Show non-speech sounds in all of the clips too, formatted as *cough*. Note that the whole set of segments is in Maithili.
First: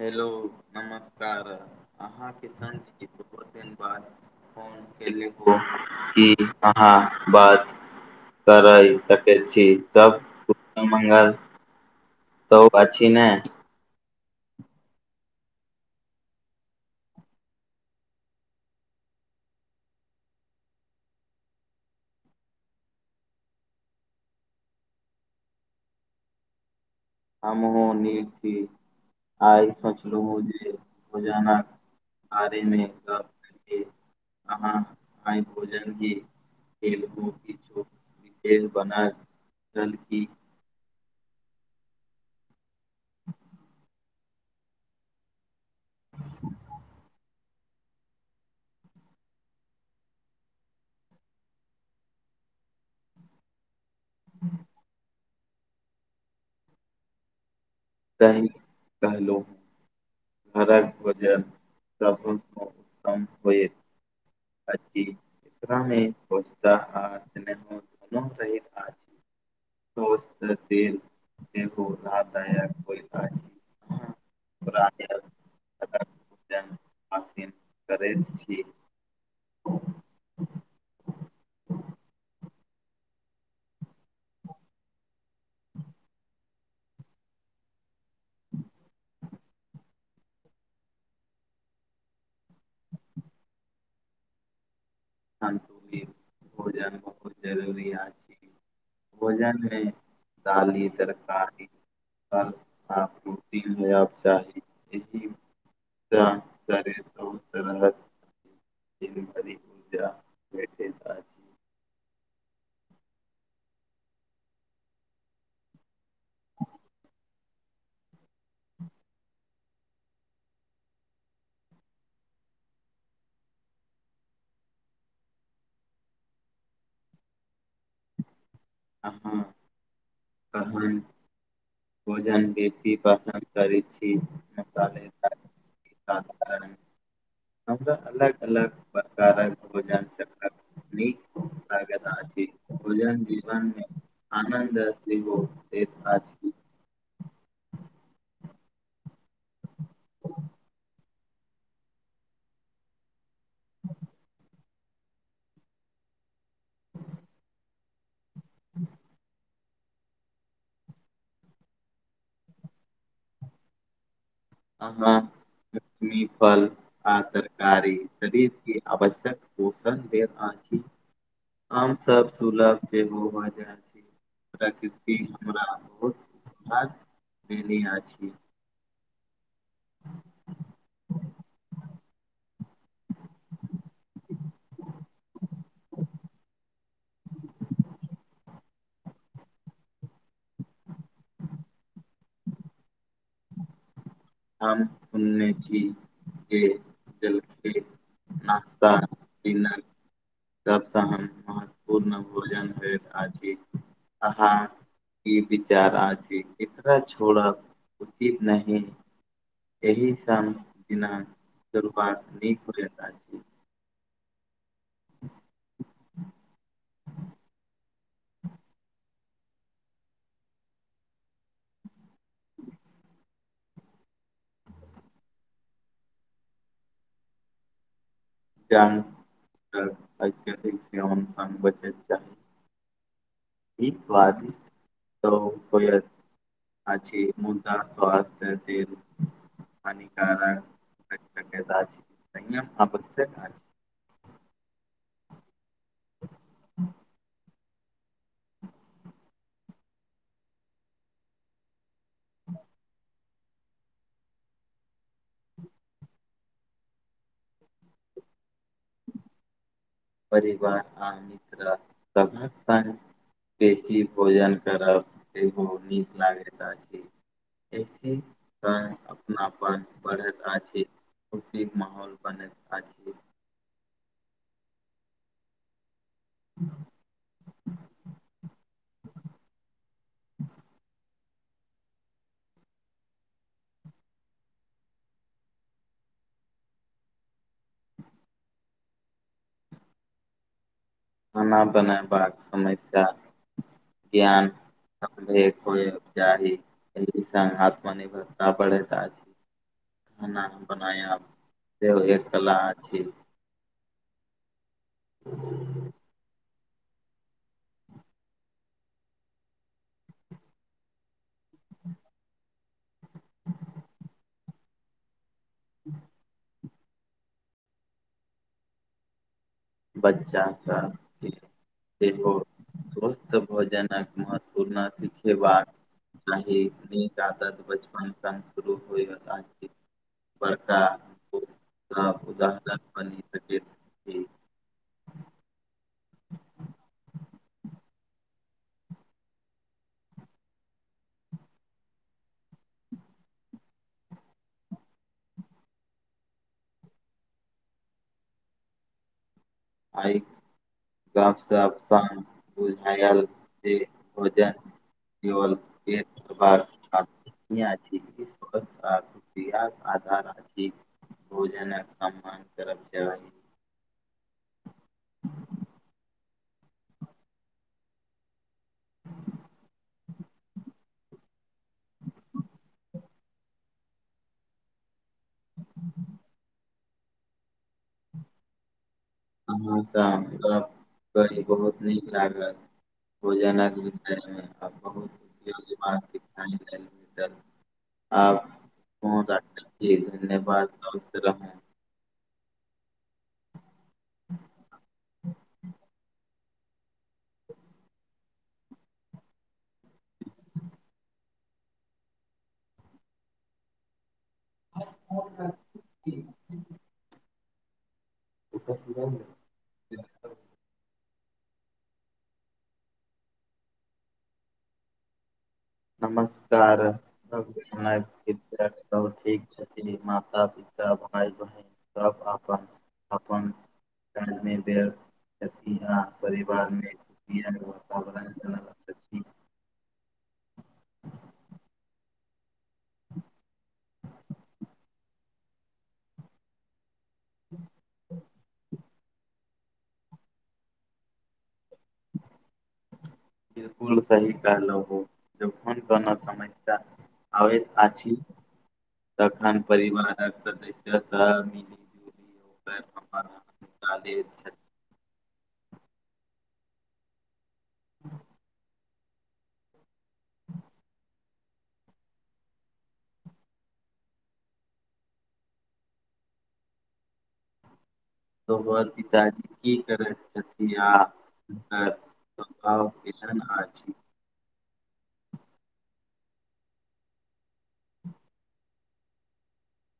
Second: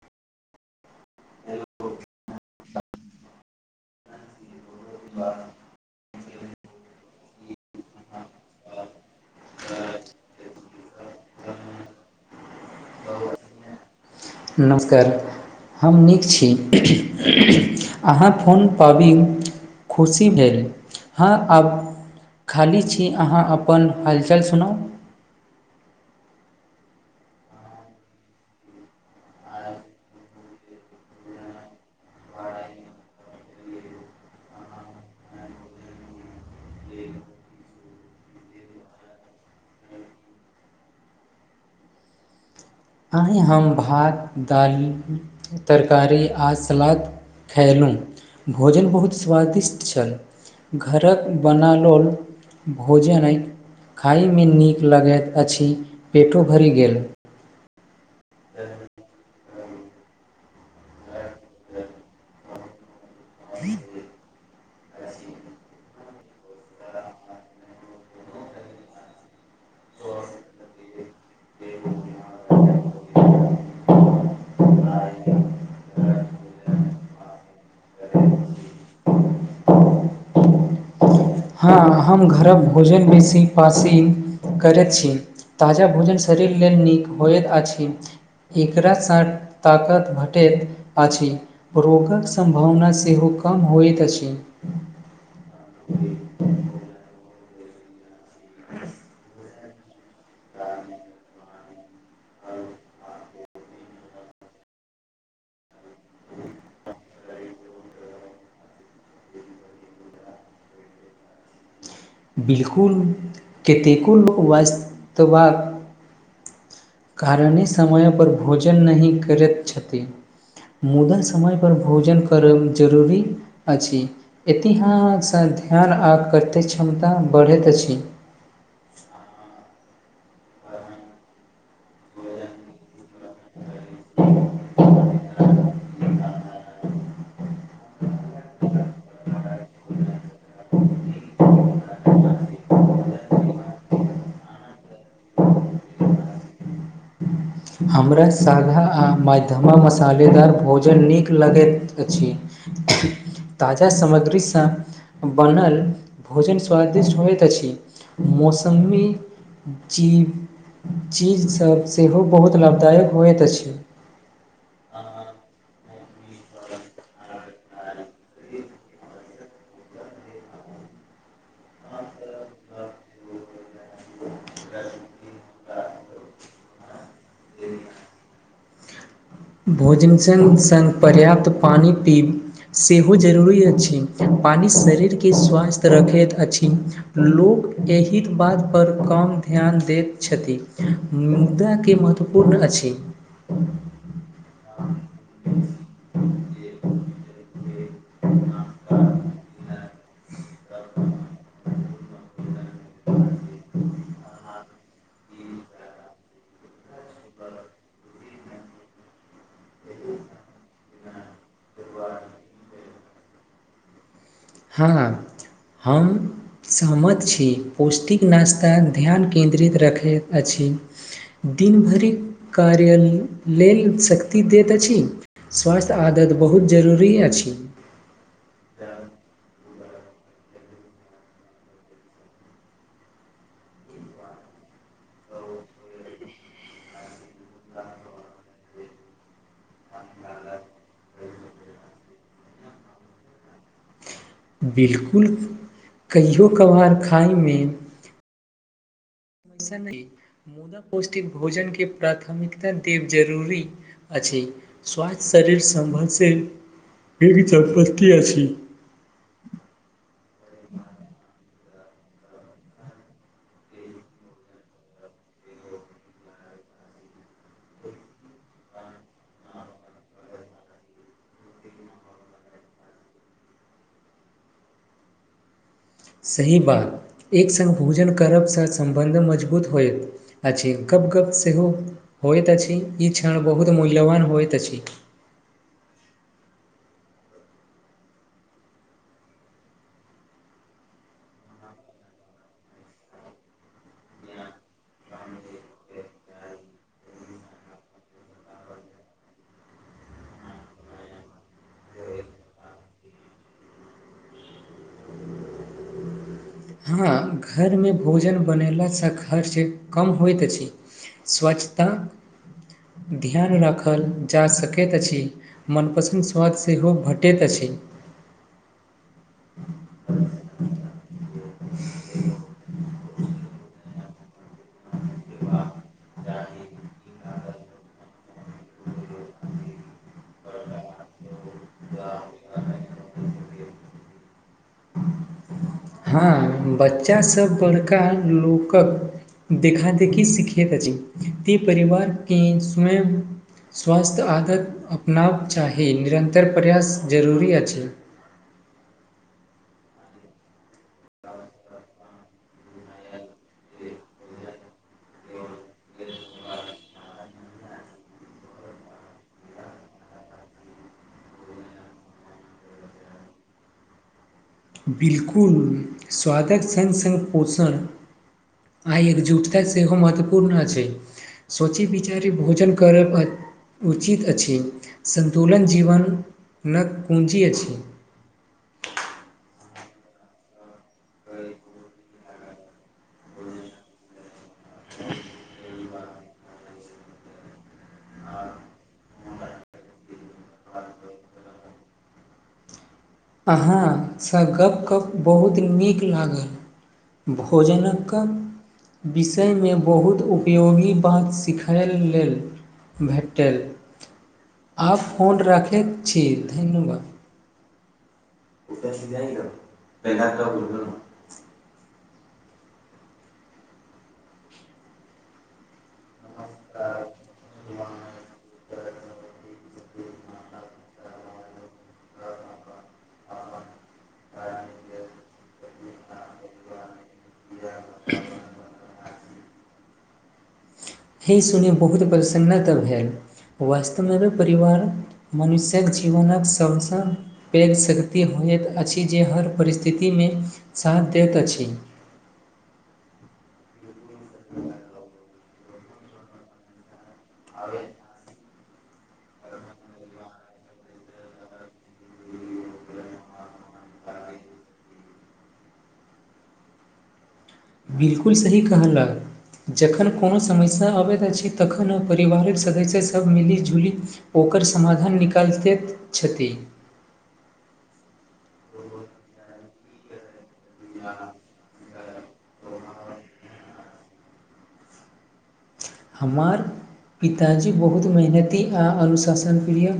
हेलो नमस्कार अहाँके सञ बाद फोन कले हो कि अहाँ बात करय सकैत छी सब बंगाल तौ अछि ने नमस्कार हम नीक छी अहाँ फोन पाबी खुशी भेल हँ आब खाली छी अहाँ अपन हालचाल सुनाउ ह *inaudible* हमहु नीक छी आइ सोचलहु जे होजाना आरेमे क करकेँ अहाँ आइ भोजन भी खेलगोछो विेष बना जल की अही हम भात दाल तरकारी आ सलाद खयलहुँ भोजन बहुत स्वादिष्ट छल घरक बनाओल भोजन अछि खाइमे नीक लगैत अछि पेटो भरि गेल त कहलो हरा सभल उत्तम होए *unintelligible* इरामे पसता आ हो दुन रहैत आ सस््त तेल देखो लाभदायक *unintelligible* राधे *unintelligible* करैत छी हँ हम घरक भोजन बेसी पसीन करैत छी ताजा भोजन शरीर लेल नीक होइत अछि एकरासँ ताकत भेटैत अछि रोगक सम्भावना सेहो दुकाम होइत अछि *unintelligible* आ भोजन बहुत जरूरी अछि भोजन दाल तरकारी हाल आपरू दिल है आब चाही यह *unintelligible* त तरे तरगत *unintelligible* दीन भरी ऊर्जा भेटैत आछि बिलकुल कतेको लोक वास्तवा *inaudible* कारणी समयपर भोजन नहि करैत छथि मुदा समय पर भोजन करब जरुरी अछि एतिह ध्यान आ करते क्षमता बढ़ैत अछि अहाँ कहन भोजन बेसी कहन करै छी मसाले साधारण हमर अलग अलग प्रकारक भोजन चाहि न लागेत आछि भोजन जीवनमे आनन्द से हो से आज ही हमरा सादा आ मध्यमा मसालेदार भोजन नीक लगैत अछि ताजा सामग्रीसँ बनल भोजन स्वादिष्ट होइत अछि मौसमी जीव चीजसभ सेहो बहुत लाभदायक होइत अछि आ हँ *unintelligible* लक्ष्मी फल आ तरकारी शरीर की आवश्यक पोषण देत अछि हम सब सुलभ सेहो हो जा रहल छै प्रकृति हमरा बहुत उद्घार देने अछि भोजन सङ् सङ्ग पर्याप्त पानि पीब सेहो जरूरी अछि पानि शरीरकें स्वस्थ्य रखैत अछि लोक एहि बात पर कम ध्यान दैत छथिन मुद्दा केँ महत्वपूर्ण अछि हम उन्ने जी के जलखै *unintelligible* न्ता *inaudible* तब त हम महत्वपूर्ण भोजन होइत अछि अहाँ ई विचार *inaudible* छोड़ब उचित नहि एहि सब बिना दरबार नीक कर *inaudible* हँ हम सहमत छी पौष्टिक नास्ता ध्यान केन्द्रित रखैत अछि दिन भरिक कार्य लेल सक दैत अछि स्वास्थ्य आदत बहुत जरूरी अछि *inaudible* *unintelligible* जान आइकेँ से आन सान बचैके चाही इ स्वादिष्ट त होयत आ मुदा स्वस्थय केँ लेल हानिकारक *inaudible* बिलकुल कहियो कभार खायमे मुदा पौष्टिक भोजन केँ प्राथमिकता देब जरूरी अछि स्वास्थ्य शरीर सम्भवशी क च बसी अ छी *inaudible* परिवार आ मित्र सभक संग बेसी भोजन करब सेहो नीक लागैत अछि एथिन त अपनापन बढ़ैत अछि *unintelligible* खुशी केँ माहौल बनैत अछि सही बात एक संग भोजन करबसँ सम्बन्ध मजबूत होइत अछि गप गप सेहो होयत अछि ई क्षण बहुत मूल्यवान होयत अछि खाना बनेबाक समस्या ज्ञान ने को जााही एहि स आत्मनिर्भरता बढैत आछि खाना बनायब सेहो एक कला अछि हँ घरमे भोजन बनेला स खर्च कम होइत अछि स्वच्छता ध्यान राखल जा सकैत अछि मनपसन्द स्वाद सेहो भटैत अछि बच्चा सब सेहो स्वस्थ भोजन महत्वपूर्ण सिखेबाक नहि न आदत बचपन सन शुरू होइत आछि बड़का उदाहरण बनि सक *unintelligible* हँ बच्चा सब बड़का लोकक देखा देखि सिखैत अछि परिवार के स्वयं स्वास्थ्य आदत अपनाब चाही निरन्तर प्रयास जरूरी अछि आय गपसफसान बुझयल से होजन *inaudible* केवल एक दरबार ह इ क आधार *inaudible* *unintelligible* भोजनक सम्मान करै के चाहि बिल्कुल स्वादक सङ्ग सङ्ग पोषण आइ एकजुटता सेहो महत्वपूर्ण अछि सोचि विचारी भोजन करब उचित अछि सन्तुलन जीवन में कुञजी अछि अहाँ से गप्प क बहुत नीक लागल हो *unintelligible* जाना गत है अ बहुत उोगिक आब फोन राखैत छी धन्यवाद स्वस्थ रहू अहाँसँ गप्प गप बहुत नीक लागल भोजनक विषयमे बहुत उपयोगी बात सिखय लेल भेटल आब फोन राखैत छी धन्यवाद *unintelligible* नमस्कार सब ठीक छथिन माता पिता ता भाइ बहिन सब अपन अपन क अहाँक परिवारमे ज वातावरण बनल अछि हे सुनी बहुत प्रसन्नत भेल वास्तवमे य परिवार मनुष्यक जीवनक सभसँ पैघ शक्ति होइत अछि जे हर परिस्थितिमे साथ दैत अछि बिलकुल सही कहलहो जखन कोनो समस्या आबैत अछि तखन परिवारक सदस्य सब मिली जुलि छै बिलकुल सही कहलक जखन कोनो समस्या अबैत अछि तखन परिवारक सदस्य सभ मिली जुलि ओकर समाधान निकालिते छथि *inaudible* तोहर पिताजी की करैत छथि आ हुनकर घाव केहन आछि हमर पिताजी बहुत मेहनती आ अनुशासन प्रिय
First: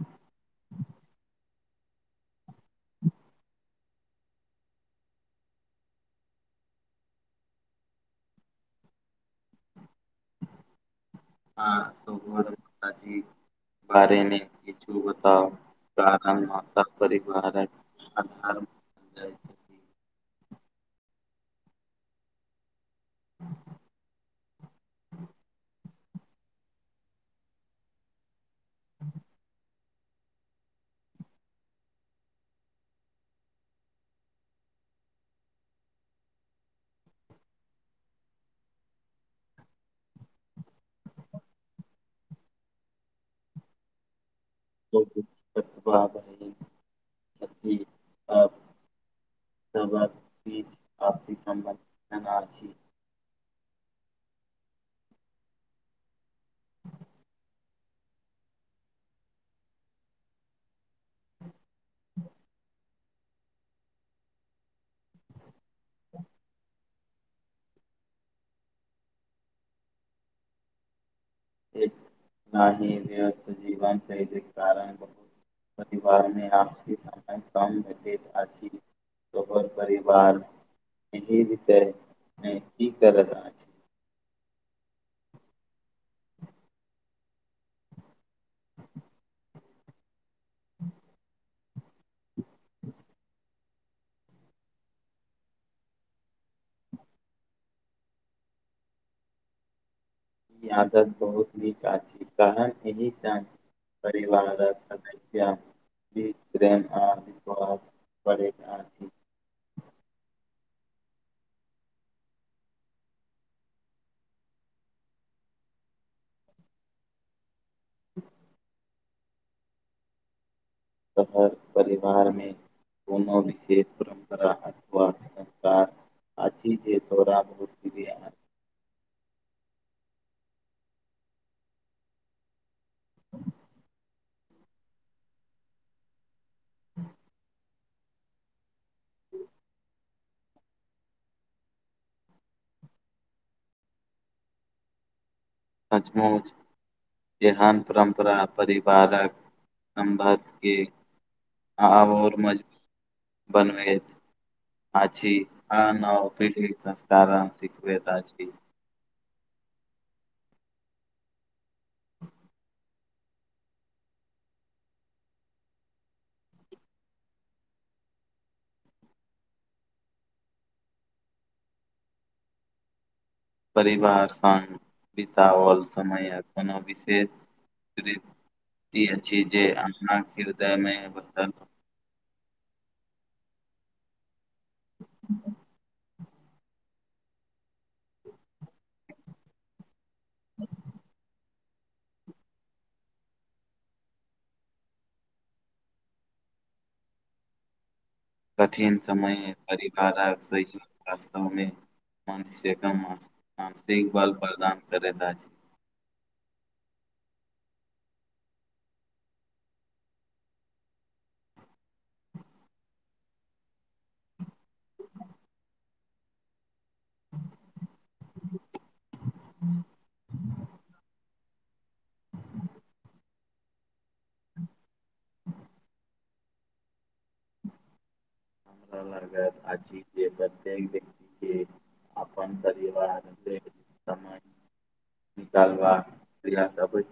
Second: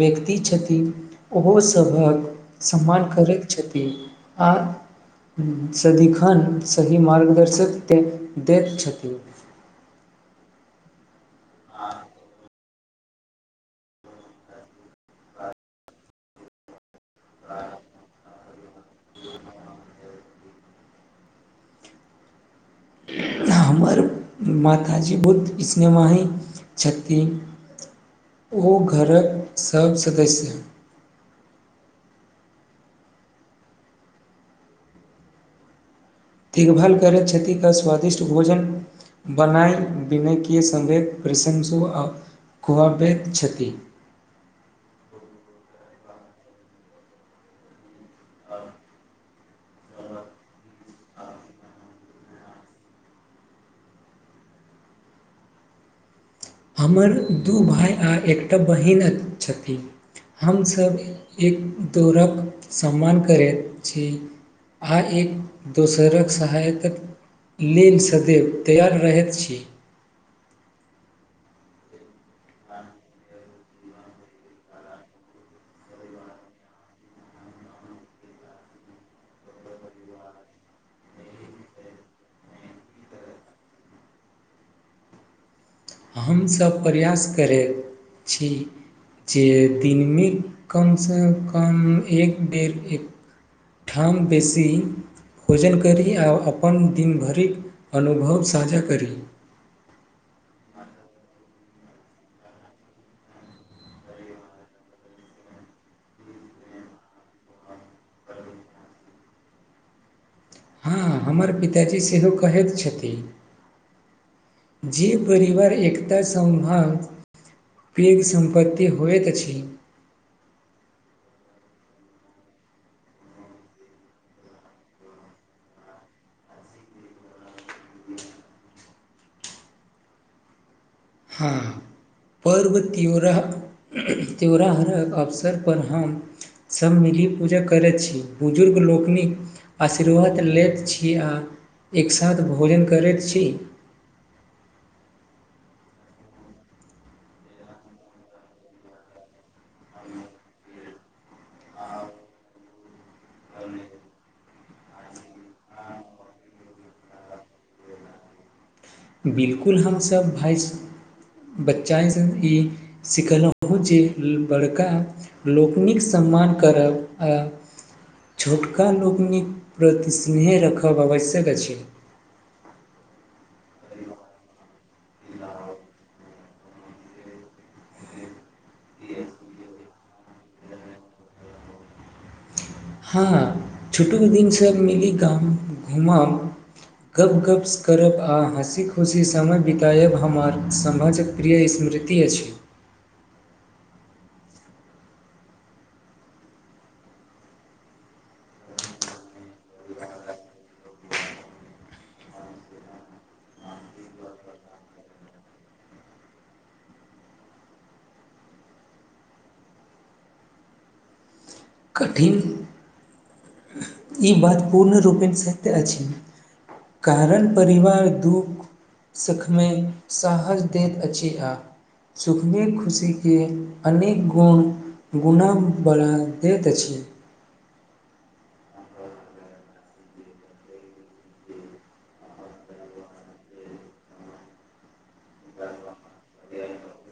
व्यक्ति छथिन ओहोस सभक सम्मान करैत छथि आ सदिखन सही मार्गदर्शक दैत छथिन *inaudible* हँ त बारेमे किछू बताउ का त परिवारक जाइ हमर माताजी बहुत निमाहय छथिन ओ घरक सब सदस्य देखभाल करैत छथि क स्वादिष्ट भोजन बनाई विनय किऐ संवेद प्रशंसो आ खुआबैत छथि ब भ *unintelligible* ह *unintelligible* सबक बीच आर्थिक सम्बन्ध बना छी हमर दू भाई आ एकटा बहिन छथिन हमसभ एक दौड़क सम्मान करैत छी आ एक *unintelligible* दोसरक सहायताक लेल सदैव तैयार रहैत छी एक नाही व्यस्त जीवन शैलिक कारण परिवारमे आपसी समय कम भेटैत अछि तकर परिवार एही विषय ने की कर रहल छी हमसभ प्रयास करैत छी जे दिनमे कमसँ कम एक बेर एकठाम बेसी भोजन करि आ अपन दिनभरिक अनुभव साझा करी ई आदात बहुत नीक अछि तहन एहि चान परिवारक समस्या बी प्रेम आ विश पड़ हँ हमर पिताजी सेहो कहैत छथिन जे परिवार एकता संभान पैघ सम्पत्ति होइत अछि त हर परिवारमे कोनो विशेष परम्परा अथवा संस्कार *unintelligible* छी जे तोरा म रूतिया हँ पर्व त्यौहारक अवसरपर हम सभ मिली पूजा करैत छी बुजुर्ग लोकनिक आशीर्वाद लैत छी आ एक साथ भोजन करैत छी *inaudible* सच मौच एहन परम्परा परिवारक सम्बध की आ आर मज बनबे आछी आ न पीत संस्कारण शिखता छी *unintelligible* बिलकुल हमसभ भाइसँ बच्चासँ ई सिखलहुँ जे बड़का लोकनिक सम सम्मान करब आ छोटका लोकनिक प्रति स्नेह राखब आवश्यक अछि परिवार स बिताओल समय कोनो विशेष जे अप हृदयमे ब हँ छोटू दिनसँ मिली कऽ घूमब गप्प गप्प स करब आ हँसी खुशी समय बितायब हमर समाजक प्रिय स्मृति अछि कठिन समय परिवार आ सहयोग रास्तामे *unintelligible* मनुष्यक मानसिक बल प्रदान करैत अछि कठिन ई बात पूर्ण रूपेण सत्य अछि कारण परिवार दुःख सुखमे साहस दैत अछि हँ सुखने खुशीकेँ अनेक गुण गुना बनल दैत छिय हमरा लागत अछि प्रत्येक व्यक्त के आपन तवार समान निकालबा प्रियाबै